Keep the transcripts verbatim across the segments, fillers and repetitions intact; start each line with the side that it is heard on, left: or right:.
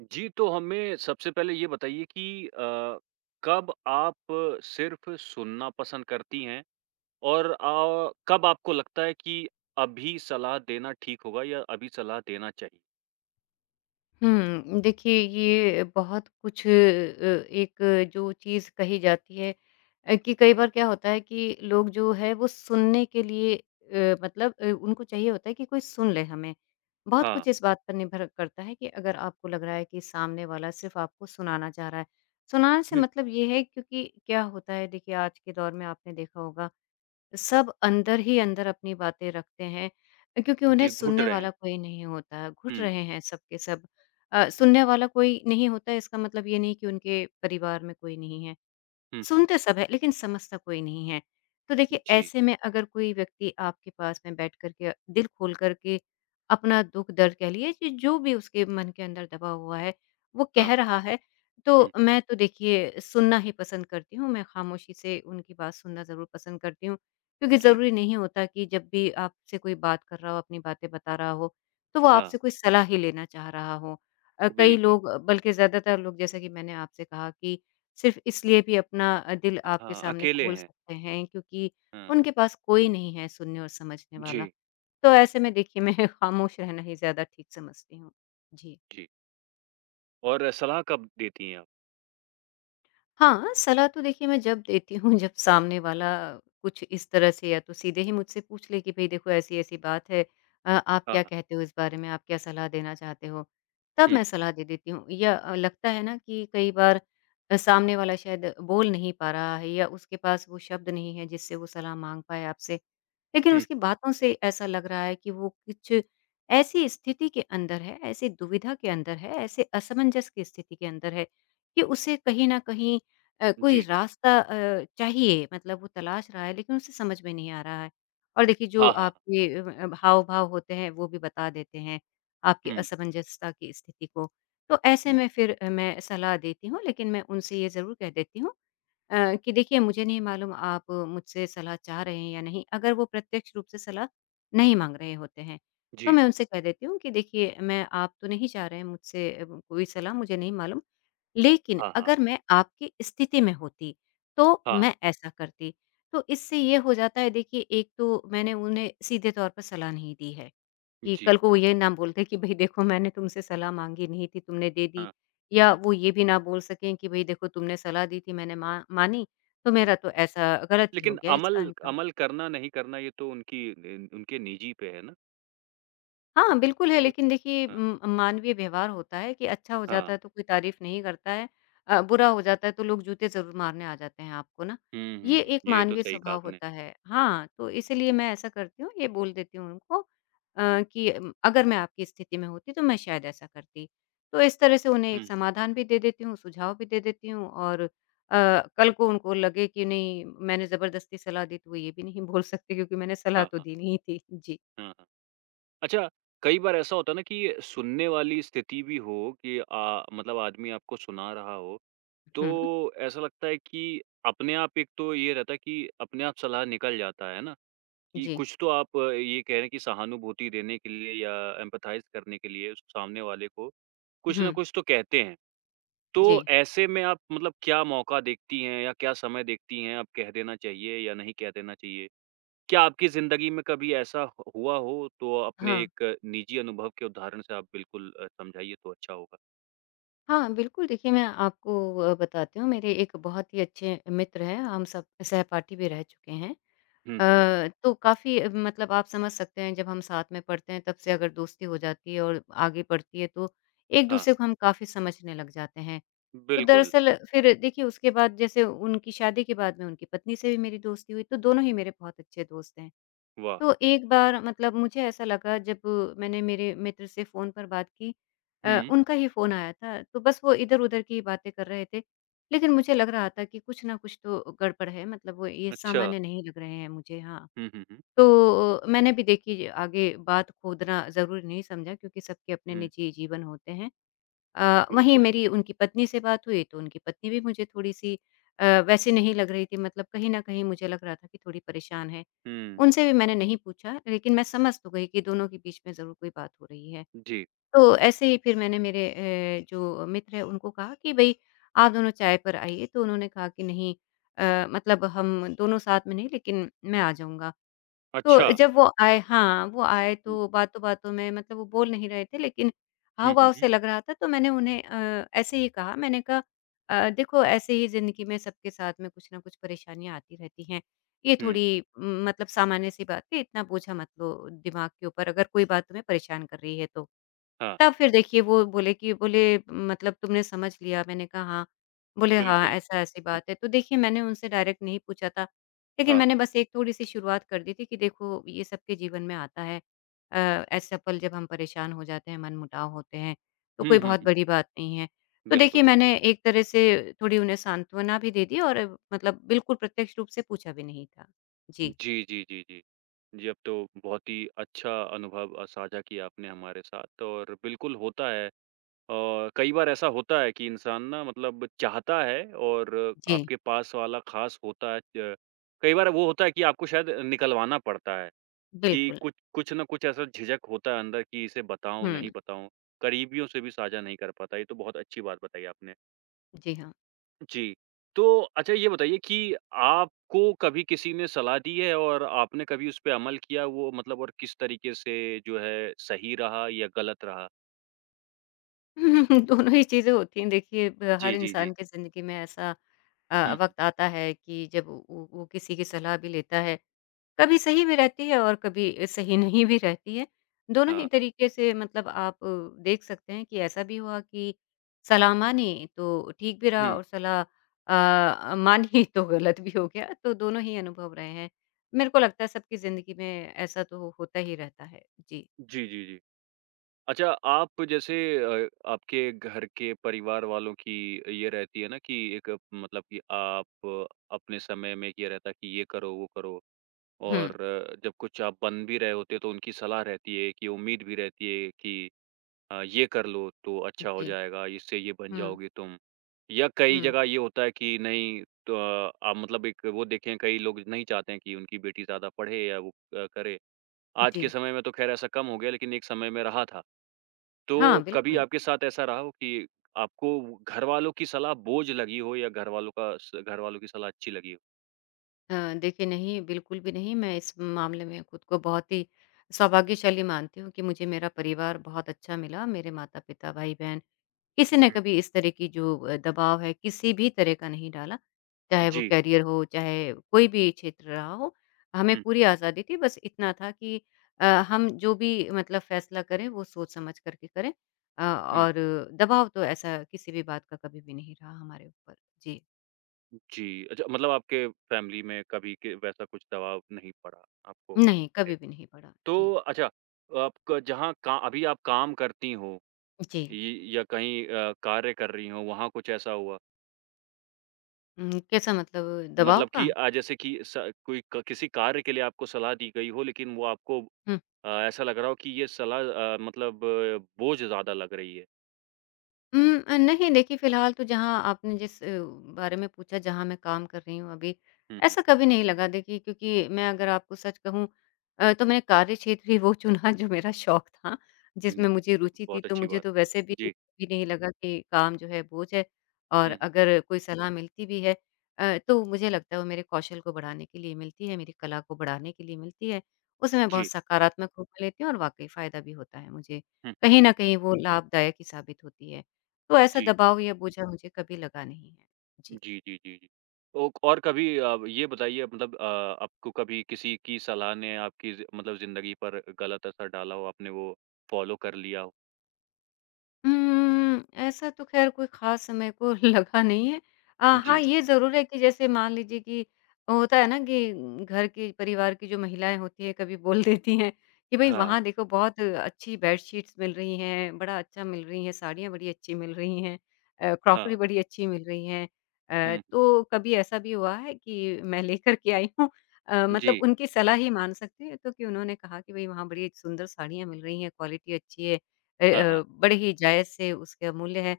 right: जी, तो हमें सबसे पहले ये बताइए कि अ, कब आप सिर्फ़ सुनना पसंद करती हैं और अ, कब आपको लगता है कि अभी सलाह देना ठीक होगा या अभी सलाह देना चाहिए?
left: हुँ, देखिए ये बहुत कुछ अ, एक जो चीज़ कही जाती है अ, कि कई बार क्या होता है कि लोग जो है वो सुनने के लिए अ, मतलब अ, उनको चाहिए होता है कि कोई सुन ले हमें। बहुत
right: हाँ,
left: कुछ इस बात पर निर्भर करता है कि अगर आपको लग रहा है कि सामने वाला सिर्फ़ आपको सुनाना चाह रहा है। सुनाने से
right: हुँ,
left: मतलब ये है क्योंकि क्या होता है देखिए आज के दौर में आपने देखा होगा सब अंदर ही अंदर अपनी बातें रखते हैं क्योंकि उन्हें
right: जी, घुट
left: सुनने
right: रहे
left: वाला
right: हैं।
left: कोई नहीं होता, घुट
right: हुँ,
left: रहे हैं सबके सब के सब। अ,
right: हुँ,
left: सुनने वाला कोई नहीं होता इसका मतलब ये नहीं कि उनके परिवार में कोई नहीं है।
right: हुँ,
left: सुनते सब हैं, लेकिन समझता कोई नहीं है। तो
right: हुँ,
left: देखिए,
right: जी,
left: ऐसे में अगर कोई व्यक्ति आपके पास में बैठ कर के दिल खोल कर के अपना दुःख-दर्द कह लीजिए ज जो भी उसके मन के अंदर दबा हुआ है, वो
right: हाँ,
left: कह रहा है, तो
right: हुँ,
left: मैं तो देखिए सुनना ही पसंद करती हूँ। मैं ख़ामोशी से उनकी बात सुनना ज़रूर पसंद करती हूँ, क्योंकि
right: जी,
left: ज़रूरी नहीं होता कि जब भी आपसे कोई बात कर रहा हो, अपनी बातें बता रहा हो, तो वो
right: हाँ,
left: आपसे कोई सलाह ही लेना चाह रहा हो। अ, कई
right: बिल्कुल,
left: लोग बल्कि ज़्यादातर लोग जैसा कि मैंने आपसे कहा कि सिर्फ़ इसलिए भी अपना अ, दिल आपके
right: हाँ,
left: सामने
right: अकेले
left: खोल
right: हैं।
left: सकते हैं क्योंकि
right: हाँ,
left: उनके पास कोई नहीं है सुनने और समझने वाला।
right: जी,
left: तो ऐसे में देखिए मैं खामोश रहना ही ज़्यादा ठीक समझती हूँ। जी।
right: जी। और सलाह कब देती हैं आप?
left: हाँ, सलाह तो देखिए मैं जब देती हूँ जब सामने वाला कुछ इस तरह से या तो सीधे ही मुझसे पूछ ले कि भई देखो ऐसी-ऐसी बात है अ, आप
right: हाँ,
left: क्या
right: हाँ,
left: कहते हो इस बारे में? आप क्या सलाह देना चाहते हो? तब
right: हुँ,
left: मैं सलाह दे देती हूँ या अ, लगता है ना कि कई बार अ, सामने वाला शायद बोल नहीं पा रहा है या उसके पास वो शब्द नहीं है जिससे वो सलाह माँग पाए आपसे। लेकिन
right: हुँ,
left: उसकी बातों से ऐसा लग रहा है कि वो कुछ ऐसी स्थिति के अंदर है, ऐसी दुविधा के अंदर है, ऐसे असमंजस की स्थिति के अंदर है कि उसे कहीं न कहीं अ, कोई
right: जी,
left: रास्ता अ, चाहिए मतलब वो तलाश रहा है लेकिन उसे समझ में नहीं आ रहा है। और देखिए जो
right: हाँ, हाँ,
left: आपके अ अ, हाव-भाव होते हैं वो भी बता देते हैं आपकी
right: हुँ,
left: असमंजसता की स्थिति को। तो ऐसे
right: हुँ,
left: में फिर अ, मैं सलाह देती हूँ लेकिन मैं उनसे ये ज़रूर कह देती हूँ अ, कि देखिए मुझे नहीं मालूम आप मुझसे सलाह चाह रहे हैं या नहीं, अगर वो प्रत्यक्ष रूप से सलाह नहीं माँग रहे होते हैं, तो
right: जी,
left: मैं उनसे कह देती हूँ कि देखिए मैं आप तो नहीं चाह रहे हैं मुझसे अ, कोई सलाह मुझे नहीं मालूम, लेकिन
right: हाँ, हाँ,
left: अगर मैं आपकी स्थिति में होती, तो
right: हाँ,
left: मैं ऐसा करती। तो इससे ये हो जाता है देखिए एक तो मैंने उन्हें सीधे तौर पर सलाह नहीं दी है, कि कल
right: जी,
left: को वो ये ना बोल दें कि भई देखो मैंने तुमसे सलाह माँगी नहीं थी, तुमने दे
right: हाँ,
left: दी।
right: हाँ।
left: या वो ये भी ना बोल सकें कि भई देखो तुमने सलाह दी थी मैंने मा मानी, तो मेरा
right: हुँ।
left: तो ऐसा गलत ही हो
right: लेकिन
left: गया इसका
right: अमल
left: अंजाम।
right: अमल करना नहीं करना ये तो उनकी इन उनके निजी पे है ना?
left: हाँ, बिल्कुल है,
right: बिल
left: लेकिन देखिए
right: हाँ,
left: उम, मानवीय व्यवहार होता है कि अच्छा हो जाता
right: हाँ।
left: है तो कोई तारीफ़ नहीं करता है। अ, बुरा हो जाता है तो लोग जूते ज़रूर मारने आ जाते हैं आपको ना।
right: हुँ, हुँ,
left: ये
right: हुँ।
left: एक
right: ये तो
left: मानवीय
right: सही कहा
left: स्वभाव
right: आपने।
left: होता है। हाँ, तो इसीलिए मैं ऐसा करती हूँ, ये बोल देती हूँ उनको अ, कि उम, अगर मैं आपकी स्थिति में होती तो मैं शायद ऐसा करती। तो इस तरह से उन्हें एक
right: हुँ,
left: समाधान भी दे देती हूँ, सुझाव भी दे देती हूँ और अ, कल को उनको लगे कि नहीं मैंने ज़बरदस्ती सलाह दी तो वो ये भी नहीं बोल सकते क्योंकि मैंने सलाह
right: हाँ,
left: तो
right: हाँ,
left: दी नहीं थी। जी।
right: हाँ, हाँ। अच्छा, कई बार ऐसा होता है ना कि सुनने वाली स्थिति भी हो कि अ, मतलब आदमी आपको सुना रहा हो,
left: हुँ,
right: तो ऐसा लगता है कि अपने आप एक तो ये रहता है कि अपने आप सलाह निकल जाता है ना? कि
left: जी।
right: कुछ तो आप अ, ये कह रहे हैं कि सहानुभूति देने के लिए या एम्पैथाइज़ करने के लिए उस सामने वाले को, कुछ ना
left: हुँ।
right: कुछ तो कहते हैं। तो
left: जी।
right: ऐसे में आप मतलब क्या मौका देखती हैं या क्या समय देखती हैं, अब कह देना चाहिए या नहीं कह देना चाहिए? क्या आपकी ज़िंदगी में कभी ऐसा ह हुआ हो तो अपने
left: हाँ।
right: एक निजी अनुभव के उदाहरण से आप बिल्कुल अ, समझाइए तो अच्छा होगा?
left: हाँ, बिल्कुल देखिए मैं आपको अ, बताती हूँ मेरे एक बहुत ही अच्छे मित्र हैं, हम सब सहपाठी भी रह चुके हैं।
right: हुँ, हुँ।
left: अ, तो काफ़ी अ, मतलब आप समझ सकते हैं जब हम साथ में पढ़ते हैं तब से अगर दोस्ती हो जाती है और आगे बढ़ती है तो
right: हाँ,
left: एक-दूसरे को हम काफ़ी समझने लग जाते हैं। तो
right: बिल्कुल,
left: दरअसल फिर देखिए उसके बाद जैसे उनकी शादी के बाद में उनकी पत्नी से भी मेरी दोस्ती हुई, तो दोनों ही मेरे बहुत अच्छे दोस्त हैं।
right: वाह!
left: तो एक बार मतलब मुझे ऐसा लगा जब मैंने मेरे मित्र से फ़ोन पर बात की अ,
right: हुँ,
left: उनका ही फ़ोन आया था, तो बस वो इधर-उधर की बातें कर रहे थे। लेकिन मुझे लग रहा था कि कुछ ना कुछ तो गड़बड़ है, मतलब वो ये
right: अच्छा।
left: सामान्य नहीं लग रहे हैं मुझे, हाँ।
right: हुँ, हुँ, हुँ।
left: तो अ, मैंने भी देखिए आगे बात खोदना ज़रूरी नहीं समझा क्योंकि सबके अपने
right: हुँ,
left: निजी जीवन होते हैं। अ, वहीं
right: बिल्कुल।
left: मेरी उनकी पत्नी से बात हुई, तो उनकी पत्नी भी मुझे थोड़ी-सी अ, वैसी नहीं लग रही थी मतलब कहीं न कहीं मुझे लग रहा था कि थोड़ी परेशान है।
right: हुँ,
left: उनसे भी मैंने नहीं पूछा, लेकिन मैं समझ तो गई कि दोनों के बीच में ज़रूर कोई बात हो रही है।
right: जी,
left: तो ऐसे ही फिर मैंने मेरे अ, जो मित्र हैं उनको कहा कि भई आप दोनों चाय पर आइए, तो उन्होंने कहा कि नहीं अ, मतलब हम दोनों साथ में नहीं लेकिन मैं आ जाऊँगा। तो
right: अच्छा।
left: जब वो आए हाँ, वो आए
right: हुँ,
left: तो बातों-बातों में मतलब वो बोल नहीं रहे थे लेकिन
right: हुँ, हुँ,
left: हाव-भाव
right: हुँ।
left: से लग रहा था तो मैंने उन्हें अ, ऐसे ही कहा मैंने कहा अ, देखो ऐसे ही ज़िंदगी में सबके साथ में कुछ न कुछ परेशानियाँ आती रहती हैं। ये
right: हुँ,
left: थोड़ी म, मतलब सामान्य-सी बात है, इतना बोझा मत लो दिमाग के ऊपर अगर कोई बात तुम्हें परेशान कर रही है तो।
right: हाँ,
left: तब फिर देखिए वो बोले कि बोले मतलब तुमने समझ लिया? मैंने कहा हाँ। बोले हाँ,
right: बिल्कुल।
left: ऐसा ऐसी
right: हुँ,
left: बात है। तो देखिए मैंने उनसे डायरेक्ट नहीं पूछा था, लेकिन
right: हाँ,
left: मैंने
right: हाँ।
left: बस एक थोड़ी-सी शुरुआत कर दी थी कि देखो ये सबके जीवन में आता है। अ, ऐसा पल जब हम परेशान हो जाते हैं, मनमुटाव होते हैं, तो
right: हुँ,
left: कोई
right: हुँ,
left: बहुत
right: हुँ,
left: बड़ी बात नहीं है। तो
right: बिल्कुल।
left: देखिए मैंने एक तरह से थोड़ी उन्हें सांत्वना भी दे दी और अ, मतलब बिल्कुल प्रत्यक्ष रूप से पूछा भी नहीं था। जी,
right: जी, जी, जी, जी। जी, अब तो बहुत ही अच्छा अनुभव अ, साझा किया आपने हमारे साथ और बिल्कुल होता है। और कई बार ऐसा होता है कि इंसान ना मतलब चाहता है और
left: जी।
right: आपके पास वाला ख़ास होता है, अ, कई बार वो होता है कि आपको शायद निकलवाना पड़ता है कि
left: बिल्कुल।
right: कुछ कुछ ना कुछ ऐसा झिझक होता है अंदर कि इसे बताऊँ, नहीं
left: हुँ।
right: बताऊँ, करीबियों से भी साझा नहीं कर पाता। ये तो बहुत अच्छी बात बताई आपने।
left: जी हाँ।
right: जी। तो अच्छा ये बताइए कि आपको कभी किसी ने सलाह दी है और आपने कभी उस पे अमल किया वो मतलब और किस तरीके से जो है सही रहा या गलत रहा?
left: दोनों ही चीज़ें होती हैं देखिए ब हर
right: जी, जी, जी।
left: इंसान की ज़िंदगी में ऐसा
right: हुँ,
left: अ,
right: हुँ।
left: वक़्त आता है कि जब वो वो वो किसी की सलाह भी लेता है, कभी सही भी रहती है और कभी अ, सही नहीं भी रहती है। दोनों
right: हाँ,
left: ही
right: हाँ।
left: तरीके से मतलब आप अ, देख सकते हैं कि ऐसा भी हुआ कि सलाह मानी तो ठीक भी रहा
right: हुँ।
left: और सलाह अ, मानी तो गलत भी हो गया, तो दोनों ही अनुभव रहे हैं। मेरे को लगता है सबकी ज़िंदगी में ऐसा तो होता ही रहता है। जी।
right: जी, जी, जी। अच्छा, आप जैसे अ, आपके घर के परिवार वालों की ये रहती है ना कि एक अ, मतलब कि आप अपने समय में ये रहता है कि ये करो, वो करो
left: हुँ।
right: और अ, जब कुछ आप बन भी रहे होते हो तो उनकी सलाह रहती है कि उम्मीद भी रहती है कि अ, ये कर लो तो अच्छा हो
left: जी।
right: जाएगा, इससे ये बन
left: हुँ,
right: जाओगे तुम। या कई
left: हुँ।
right: जगह ये होता है कि नहीं, तो अ, आप मतलब एक वो देखें, कई लोग नहीं चाहते हैं कि उनकी बेटी ज़्यादा पढ़े या वो अ, करे। आज के
left: जी।
right: समय में तो ख़ैर ऐसा कम हो गया लेकिन एक समय में रहा था। तो
left: हाँ,
right: कभी
left: बिल्कुल।
right: आपके साथ ऐसा रहा हो कि आपको घरवालों की सलाह बोझ लगी हो या घरवालों का स घरवालों की सलाह अच्छी लगी हो?
left: अ, देखिए नहीं, बिल्कुल भी नहीं। मैं इस मामले में खुद को बहुत ही सौभाग्यशाली मानती हूँ कि मुझे मेरा परिवार बहुत अच्छा मिला। मेरे माता-पिता, भाई-बहन किसी ने
right: हुँ,
left: कभी इस तरह की जो अ, दबाव है किसी भी तरह का नहीं डाला। चाहे वो
right: जी।
left: करियर हो, चाहे कोई भी क्षेत्र रहा हो, हमें
right: हुँ,
left: पूरी आज़ादी थी। बस इतना था कि अ, हम जो भी मतलब फैसला करें वो सोच-समझ कर के करें। अ,
right: हुँ,
left: और दबाव तो ऐसा किसी भी बात का कभी भी नहीं रहा हमारे ऊपर। जी,
right: जी। अच्छा, मतलब आपके फैमिली में कभी के वैसा कुछ दबाव नहीं पड़ा आपको?
left: नहीं, कभी भी नहीं पड़ा।
right: तो
left: जी।
right: अच्छा, आपका जहाँ का अभी आप काम करती हो,
left: जी।
right: य या कहीं अ, कार्य कर रही हो, वहाँ कुछ ऐसा हुआ?
left: हुँ, कैसा मतलब दबाव
right: मतलब कि
left: का?
right: अ, जैसे कि स कोई क किसी कार्य के लिए आपको सलाह दी गई हो, लेकिन वो आपको
left: हुँ,
right: अ, ऐसा लग रहा हो कि ये सलाह अ, मतलब अ, बोझ ज़्यादा लग रही है।
left: उम, अ, नहीं देखिए, फिलहाल तो जहाँ आपने जिस अ, बारे में पूछा, जहाँ मैं काम कर रही हूँ अभी,
right: हुँ, हुँ।
left: ऐसा कभी नहीं लगा देखिए, क्योंकि मैं अगर आपको सच कहूँ अ, तो मैंने कार्यक्षेत्र ही वो चुना जो मेरा शौक था,
right: हुँ,
left: जिसमें मुझे
right: तो
left: रुचि थी,
right: बहुत
left: तो
right: अच्छी
left: मुझे
right: बात
left: तो वैसे भी
right: है। जी।
left: भी नहीं लगा कि काम जो है बोझ है। और
right: हुँ,
left: अगर कोई सलाह मिलती भी है अ, तो मुझे लगता है वो मेरे कौशल को बढ़ाने के लिए मिलती है, मेरी कला को बढ़ाने के लिए मिलती है। उसे मैं बहुत
right: जी।
left: सकारात्मक रूप में लेती हूँ और वाक़ई फ़ायदा भी होता है मुझे।
right: हुँ, हुँ।
left: कहीं न कहीं वो लाभदायक ही साबित होती है। तो ऐसा
right: जी।
left: दबाव या बोझा मुझे कभी लगा नहीं है। जी।
right: जी, जी, जी, जी। तो और कभी अ, ये बताइए मतलब अ, आपको कभी किसी की सलाह ने आपकी ज़ि मतलब ज़िंदगी पर गलत असर डाला हो, आपने वो फ़ॉलो कर लिया हो?
left: उम्म, ऐसा तो ख़ैर कोई ख़ास मेरे को लगा नहीं है। अ, हाँ,
right: जी।
left: ये ज़रूर है कि जैसे मान लीजिए कि होता है ना कि घर की, परिवार की जो महिलाएँ होती हैं, कभी बोल देती हैं कि भई
right: हाँ,
left: वहाँ देखो बहुत अच्छी बेडशीट्स मिल रही हैं, बड़ा अच्छा मिल रही हैं, साड़ियाँ बड़ी अच्छी मिल रही हैं, अ, क्रॉकरी
right: हाँ।
left: बड़ी अच्छी मिल रही हैं। अ,
right: हुँ,
left: तो कभी ऐसा भी हुआ है कि मैं लेकर के आई हूँ, अ, मतलब
right: जी।
left: उनकी सलाह ही मान सकते हैं तो, कि उन्होंने कहा कि भई वहाँ बड़ी सुंदर साड़ियाँ मिल रही हैं, क्वालिटी अच्छी है। ए
right: हाँ, हाँ।
left: अ, बड़े ही जायज़ से उसके अमूल्य है।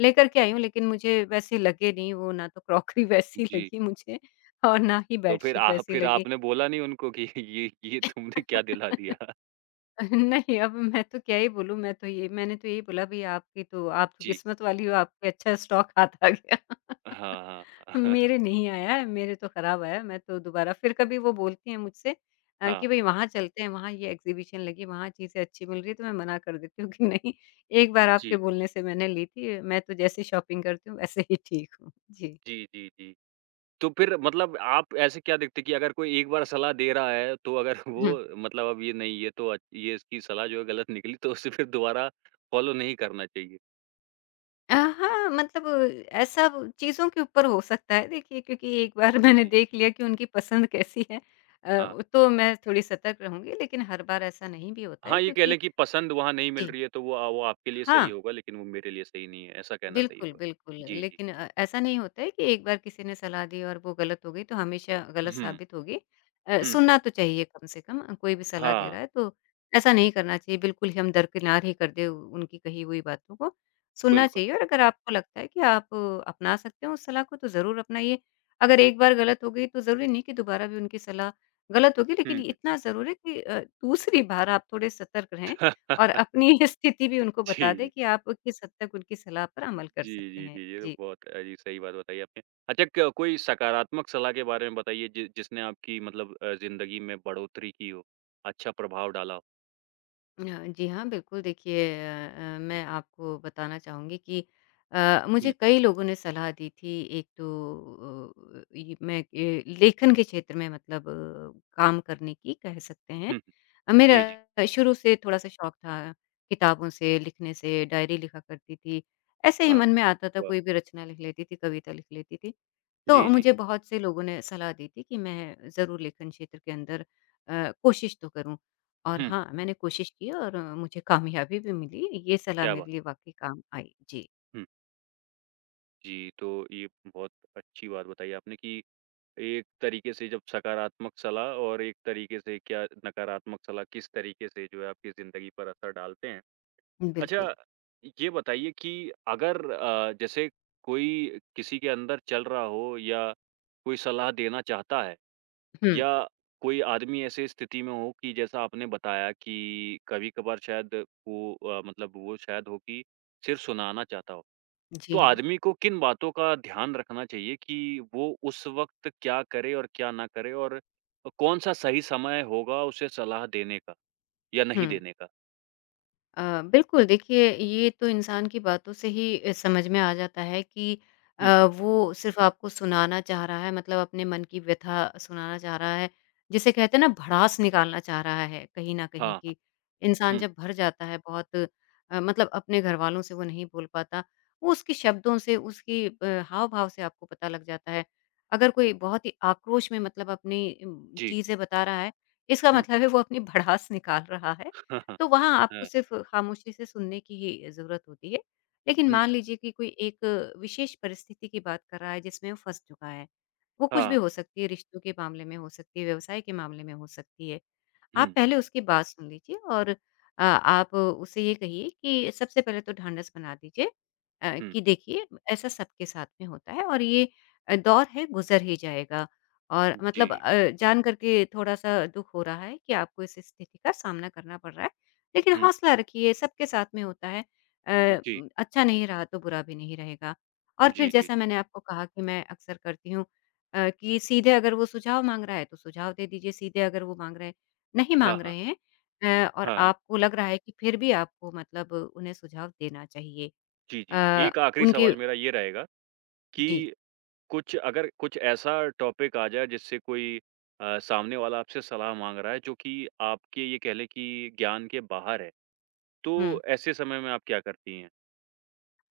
left: लेकर के आई हूँ, लेकिन मुझे वैसे लगे नहीं वो, ना तो क्रॉकरी वैसी
right: जी।
left: लगी मुझे और ना ही
right: तो फिर
left: बेडशीट
right: आ
left: वैसी
right: फिर
left: लगी।
right: आपने बोला नहीं उनको कि ये ये तुमने क्या दिला दिया?
left: नहीं, अब मैं तो क्या ही बोलूँ, मैं तो ये, मैंने तो यही बोला, भई आपकी तो, आप तो
right: जी।
left: किस्मत वाली हो, आपके अच्छा स्टॉक हाथ आ गया।
right: हाँ, हाँ।
left: मेरे नहीं आया है, मेरे तो खराब आया है। मैं तो दोबारा, फिर कभी वो बोलती हैं मुझसे अ, कि
right: हाँ।
left: भई वहाँ चलते हैं, वहाँ ये एग्ज़िबिशन लगी, वहाँ चीज़ें अच्छी मिल रही है, तो मैं मना कर देती हूँ कि नहीं, एक बार आपके
right: जी,
left: बोलने से मैंने ली थी, मैं तो जैसे शॉपिंग करती हूँ वैसे ही ठीक हूँ। जी।
right: जी, जी, जी। तो फिर मतलब आप ऐसे क्या देखते हैं कि अगर कोई एक बार सलाह दे रहा है, तो अगर
left: हुँ।
right: वो मतलब अब ये नहीं, ये तो अ, ये इसकी सलाह जो है गलत निकली तो उसे फिर दोबारा फ़ॉलो नहीं करना चाहिए?
left: अ, हाँ, मतलब ऐसा चीज़ों के ऊपर हो सकता है देखिए, क्योंकि एक बार मैंने
right: जी,
left: देख लिया कि उनकी पसंद कैसी है,
right: हाँ।
left: अ, तो मैं थोड़ी सतर्क रहूँगी, लेकिन हर बार ऐसा नहीं भी होता है
right: हाँ, ये कह लें
left: क्योंकि।
right: कि पसंद वहाँ नहीं मिल
left: जी।
right: रही है तो वो अ, वो आपके लिए सही
left: हाँ।
right: होगा लेकिन वो मेरे लिए सही नहीं है, ऐसा कहना सही
left: बिल्कुल,
right: होगा।
left: बिल्कुल।
right: जी, जी।
left: लेकिन अ, ऐसा नहीं होता है कि एक बार किसी ने सलाह दी और वो गलत हो गई तो हमेशा गलत
right: हुँ,
left: साबित होगी। अ,
right: हुँ, हुँ।
left: सुनना तो चाहिए कम से कम, अ, कोई भी सलाह दे
right: हाँ,
left: रहा है तो ऐसा नहीं करना चाहिए बिल्कुल ही हम दरकिनार ही कर दें उ उनकी कही हुई बातों को। सुनना
right: बिल्कुल।
left: चाहिए और अगर आपको लगता है कि आप अ, अपना सकते हो उस सलाह को, तो ज़रूर अपनाइए। अगर एक बार गलत हो गई तो ज़रूरी नहीं कि दोबारा भी उनकी सलाह गलत होगी,
right: हुँ,
left: लेकिन
right: हुँ।
left: इतना ज़रूर है कि अ, दूसरी बार आप थोड़े सतर्क रहें। और अपनी स्थिति भी उनको
right: जी,
left: बता दें
right: जी।
left: कि आप किस हद तक उनकी सलाह पर अमल कर
right: जी,
left: सकते
right: जी,
left: हैं।
right: जी, ये तो
left: जी।
right: बहुत अजी सही बात बताई आपने। अच्छा, क कोई सकारात्मक सलाह के बारे में बताइए जि जिसने आपकी मतलब अ, ज़िंदगी में बढ़ोतरी की हो, अच्छा प्रभाव डाला हो?
left: अ, जी हाँ, बिल्कुल देखिए, अ अ, मैं आपको बताना चाहूँगी कि अ, मुझे
right: हुँ,
left: कई लोगों ने सलाह दी थी। एक तो अ, ये मैं ए, लेखन के क्षेत्र में, मतलब अ, काम करने की कह सकते हैं।
right: हुँ,
left: अ,
right: जी, जी,
left: मेरा शुरू से थोड़ा-सा शौक था किताबों से, लिखने से, डायरी लिखा करती थी। ऐसे ही
right: हाँ,
left: मन में आता था,
right: वाह!
left: कोई भी रचना लिख लेती थी, कविता लिख लेती थी। तो
right: जी, जी,
left: मुझे बहुत से लोगों ने सलाह दी थी कि मैं ज़रूर लेखन क्षेत्र के अंदर अ, कोशिश तो करूँ, और
right: हुँ,
left: हाँ, मैंने कोशिश की और अ, मुझे कामयाबी भी मिली। ये सलाह
right: क्या
left: मेरे
right: बात!
left: लिए वाक़ई काम आई। जी,
right: हुँ, जी, तो ये बहुत अच्छी बात बताई आपने कि एक तरीके से जब सकारात्मक सलाह और एक तरीके से क्या नकारात्मक सलाह किस तरीके से जो है आपकी ज़िंदगी पर असर डालते हैं।
left: बिल्कुल।
right: अच्छा, ये बताइए कि अगर अ, जैसे कोई किसी के अंदर चल रहा हो या कोई सलाह देना चाहता है
left: हुँ,
right: या कोई आदमी ऐसे स्थिति में हो कि जैसा आपने बताया कि कभी-कभार शायद वो अ, मतलब वो शायद हो कि सिर्फ़ सुनाना चाहता हो। तो
left: जी हाँ।
right: आदमी को किन बातों का ध्यान रखना चाहिए कि वो उस वक़्त क्या करे और क्या ना करे और कौन-सा सही समय होगा उसे सलाह देने का या नहीं
left: हुँ।
right: देने का?
left: अ, बिल्कुल देखिए, ये तो इंसान की बातों से ही अ, समझ में आ जाता है कि
right: हुँ,
left: अ,
right: हुँ।
left: वो सिर्फ़ आपको सुनाना चाह रहा है, मतलब अपने मन की व्यथा सुनाना चाह रहा है। जिसे कहते हैं ना, भड़ास निकालना चाह रहा है, कहीं न कहीं
right: हाँ, हाँ।
left: कि इंसान
right: हुँ।
left: जब भर जाता है बहुत, अ, मतलब अपने घरवालों से वो नहीं बोल पाता। वो उसके शब्दों से, उसकी अ, हाव-भाव से आपको पता लग जाता है। अगर कोई बहुत ही आक्रोश में, मतलब अपनी उम,
right: जी।
left: चीज़ें बता रहा है, इसका
right: हुँ।
left: मतलब है वो अपनी भड़ास निकाल रहा है,
right: हाँ, हाँ,
left: तो वहाँ आपको
right: हाँ,
left: सिर्फ़ खामोशी से सुनने की ही ज़रूरत होती है। लेकिन
right: हुँ,
left: मान लीजिए कि कोई एक विशेष परिस्थिति की बात कर रहा है जिसमें वो फँस चुका है। वो कुछ भी
right: हाँ,
left: हो सकती है, रिश्तों के मामले में हो सकती है, व्यवसाय के मामले में हो सकती है। आप
right: हुँ,
left: पहले उसकी बात सुन लीजिए और अ, आप उससे ये कहिए कि सबसे पहले तो ढाँढस बना दीजिए, अ,
right: हुँ,
left: कि देखिए, ऐसा सबके साथ में होता है और ये अ, दौर है, गुज़र ही जाएगा। और, मतलब
right: जी,
left: अ, जान कर के थोड़ा-सा दुःख हो रहा है कि आपको इस स्थिति का सामना करना पड़ रहा है, लेकिन
right: हुँ,
left: हौसला रखिए, सबके साथ में होता है। अ,
right: जी,
left: उम, अच्छा नहीं रहा तो बुरा भी नहीं रहेगा। और फिर,
right: जी, जी,
left: जैसा
right: जी,
left: मैंने आपको कहा कि मैं अक्सर करती हूँ अ, कि सीधे अगर वो सुझाव माँग रहा है तो सुझाव दे दीजिए, सीधे अगर वो माँग रहे हैं, नहीं
right: हाँ,
left: माँग
right: हाँ,
left: रहे हैं, अ, और
right: हाँ,
left: आपको लग रहा है कि फिर भी आपको, मतलब उन्हें सुझाव देना चाहिए
right: जी, जी।
left: अ,
right: एक आखिरी
left: उनके
right: सवाल मेरा ये रहेगा कि
left: जी,
right: कुछ अगर कुछ ऐसा टॉपिक आ जाए जिससे कोई अ, सामने वाला आपसे सलाह माँग रहा है जो कि आपके, ये कह लें कि, ज्ञान के बाहर है,
left: हुँ।
right: तो ऐसे समय में आप क्या करती हैं?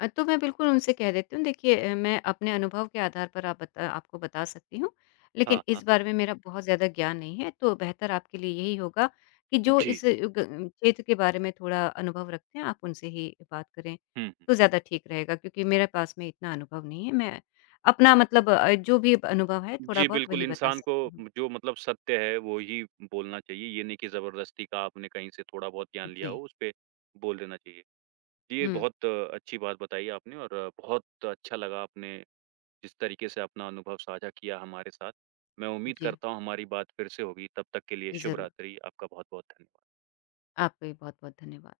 left: अ, तो मैं बिल्कुल उनसे कह देती हूँ, देखिए अ, मैं अपने अनुभव के आधार पर आप बता आपको बता सकती हूँ, लेकिन
right: हाँ,
left: इस
right: हाँ,
left: बारे में मेरा बहुत ज़्यादा ज्ञान नहीं है, तो बेहतर आपके लिए यही होगा कि जो इस
right: जी,
left: ग क्षेत्र के बारे में थोड़ा अनुभव रखते हैं, आप उनसे ही बात करें,
right: हुँ, हुँ,
left: तो
right: हुँ।
left: ज़्यादा ठीक रहेगा, क्योंकि मेरे पास में इतना अनुभव नहीं है। मैं अपना, मतलब अ, जो भी अनुभव है
right: जी,
left: थोड़ा-बहुत,
right: बिल्कुल
left: वही बता
right: इंसान को
left: सकती हूँ।
right: जो मतलब सत्य है वो ही बोलना चाहिए, ये नहीं कि ज़बरदस्ती का आपने कहीं से थोड़ा बहुत ज्ञान लिया
left: जी।
right: हो, उस पे बोल देना चाहिए। जी, ये
left: हुँ।
right: बहुत अ, अच्छी बात बताई आपने और अ, बहुत अच्छा लगा आपने जिस तरीके से अपना अनुभव साझा किया हमारे साथ। मैं उम्मीद
left: जी,
right: करता हूँ हमारी बात फिर से होगी, तब तक के लिए शुभ
left: ज़रूर।
right: रात्रि। आपका बहुत-बहुत धन्यवाद।
left: आपका भी बहुत-बहुत धन्यवाद।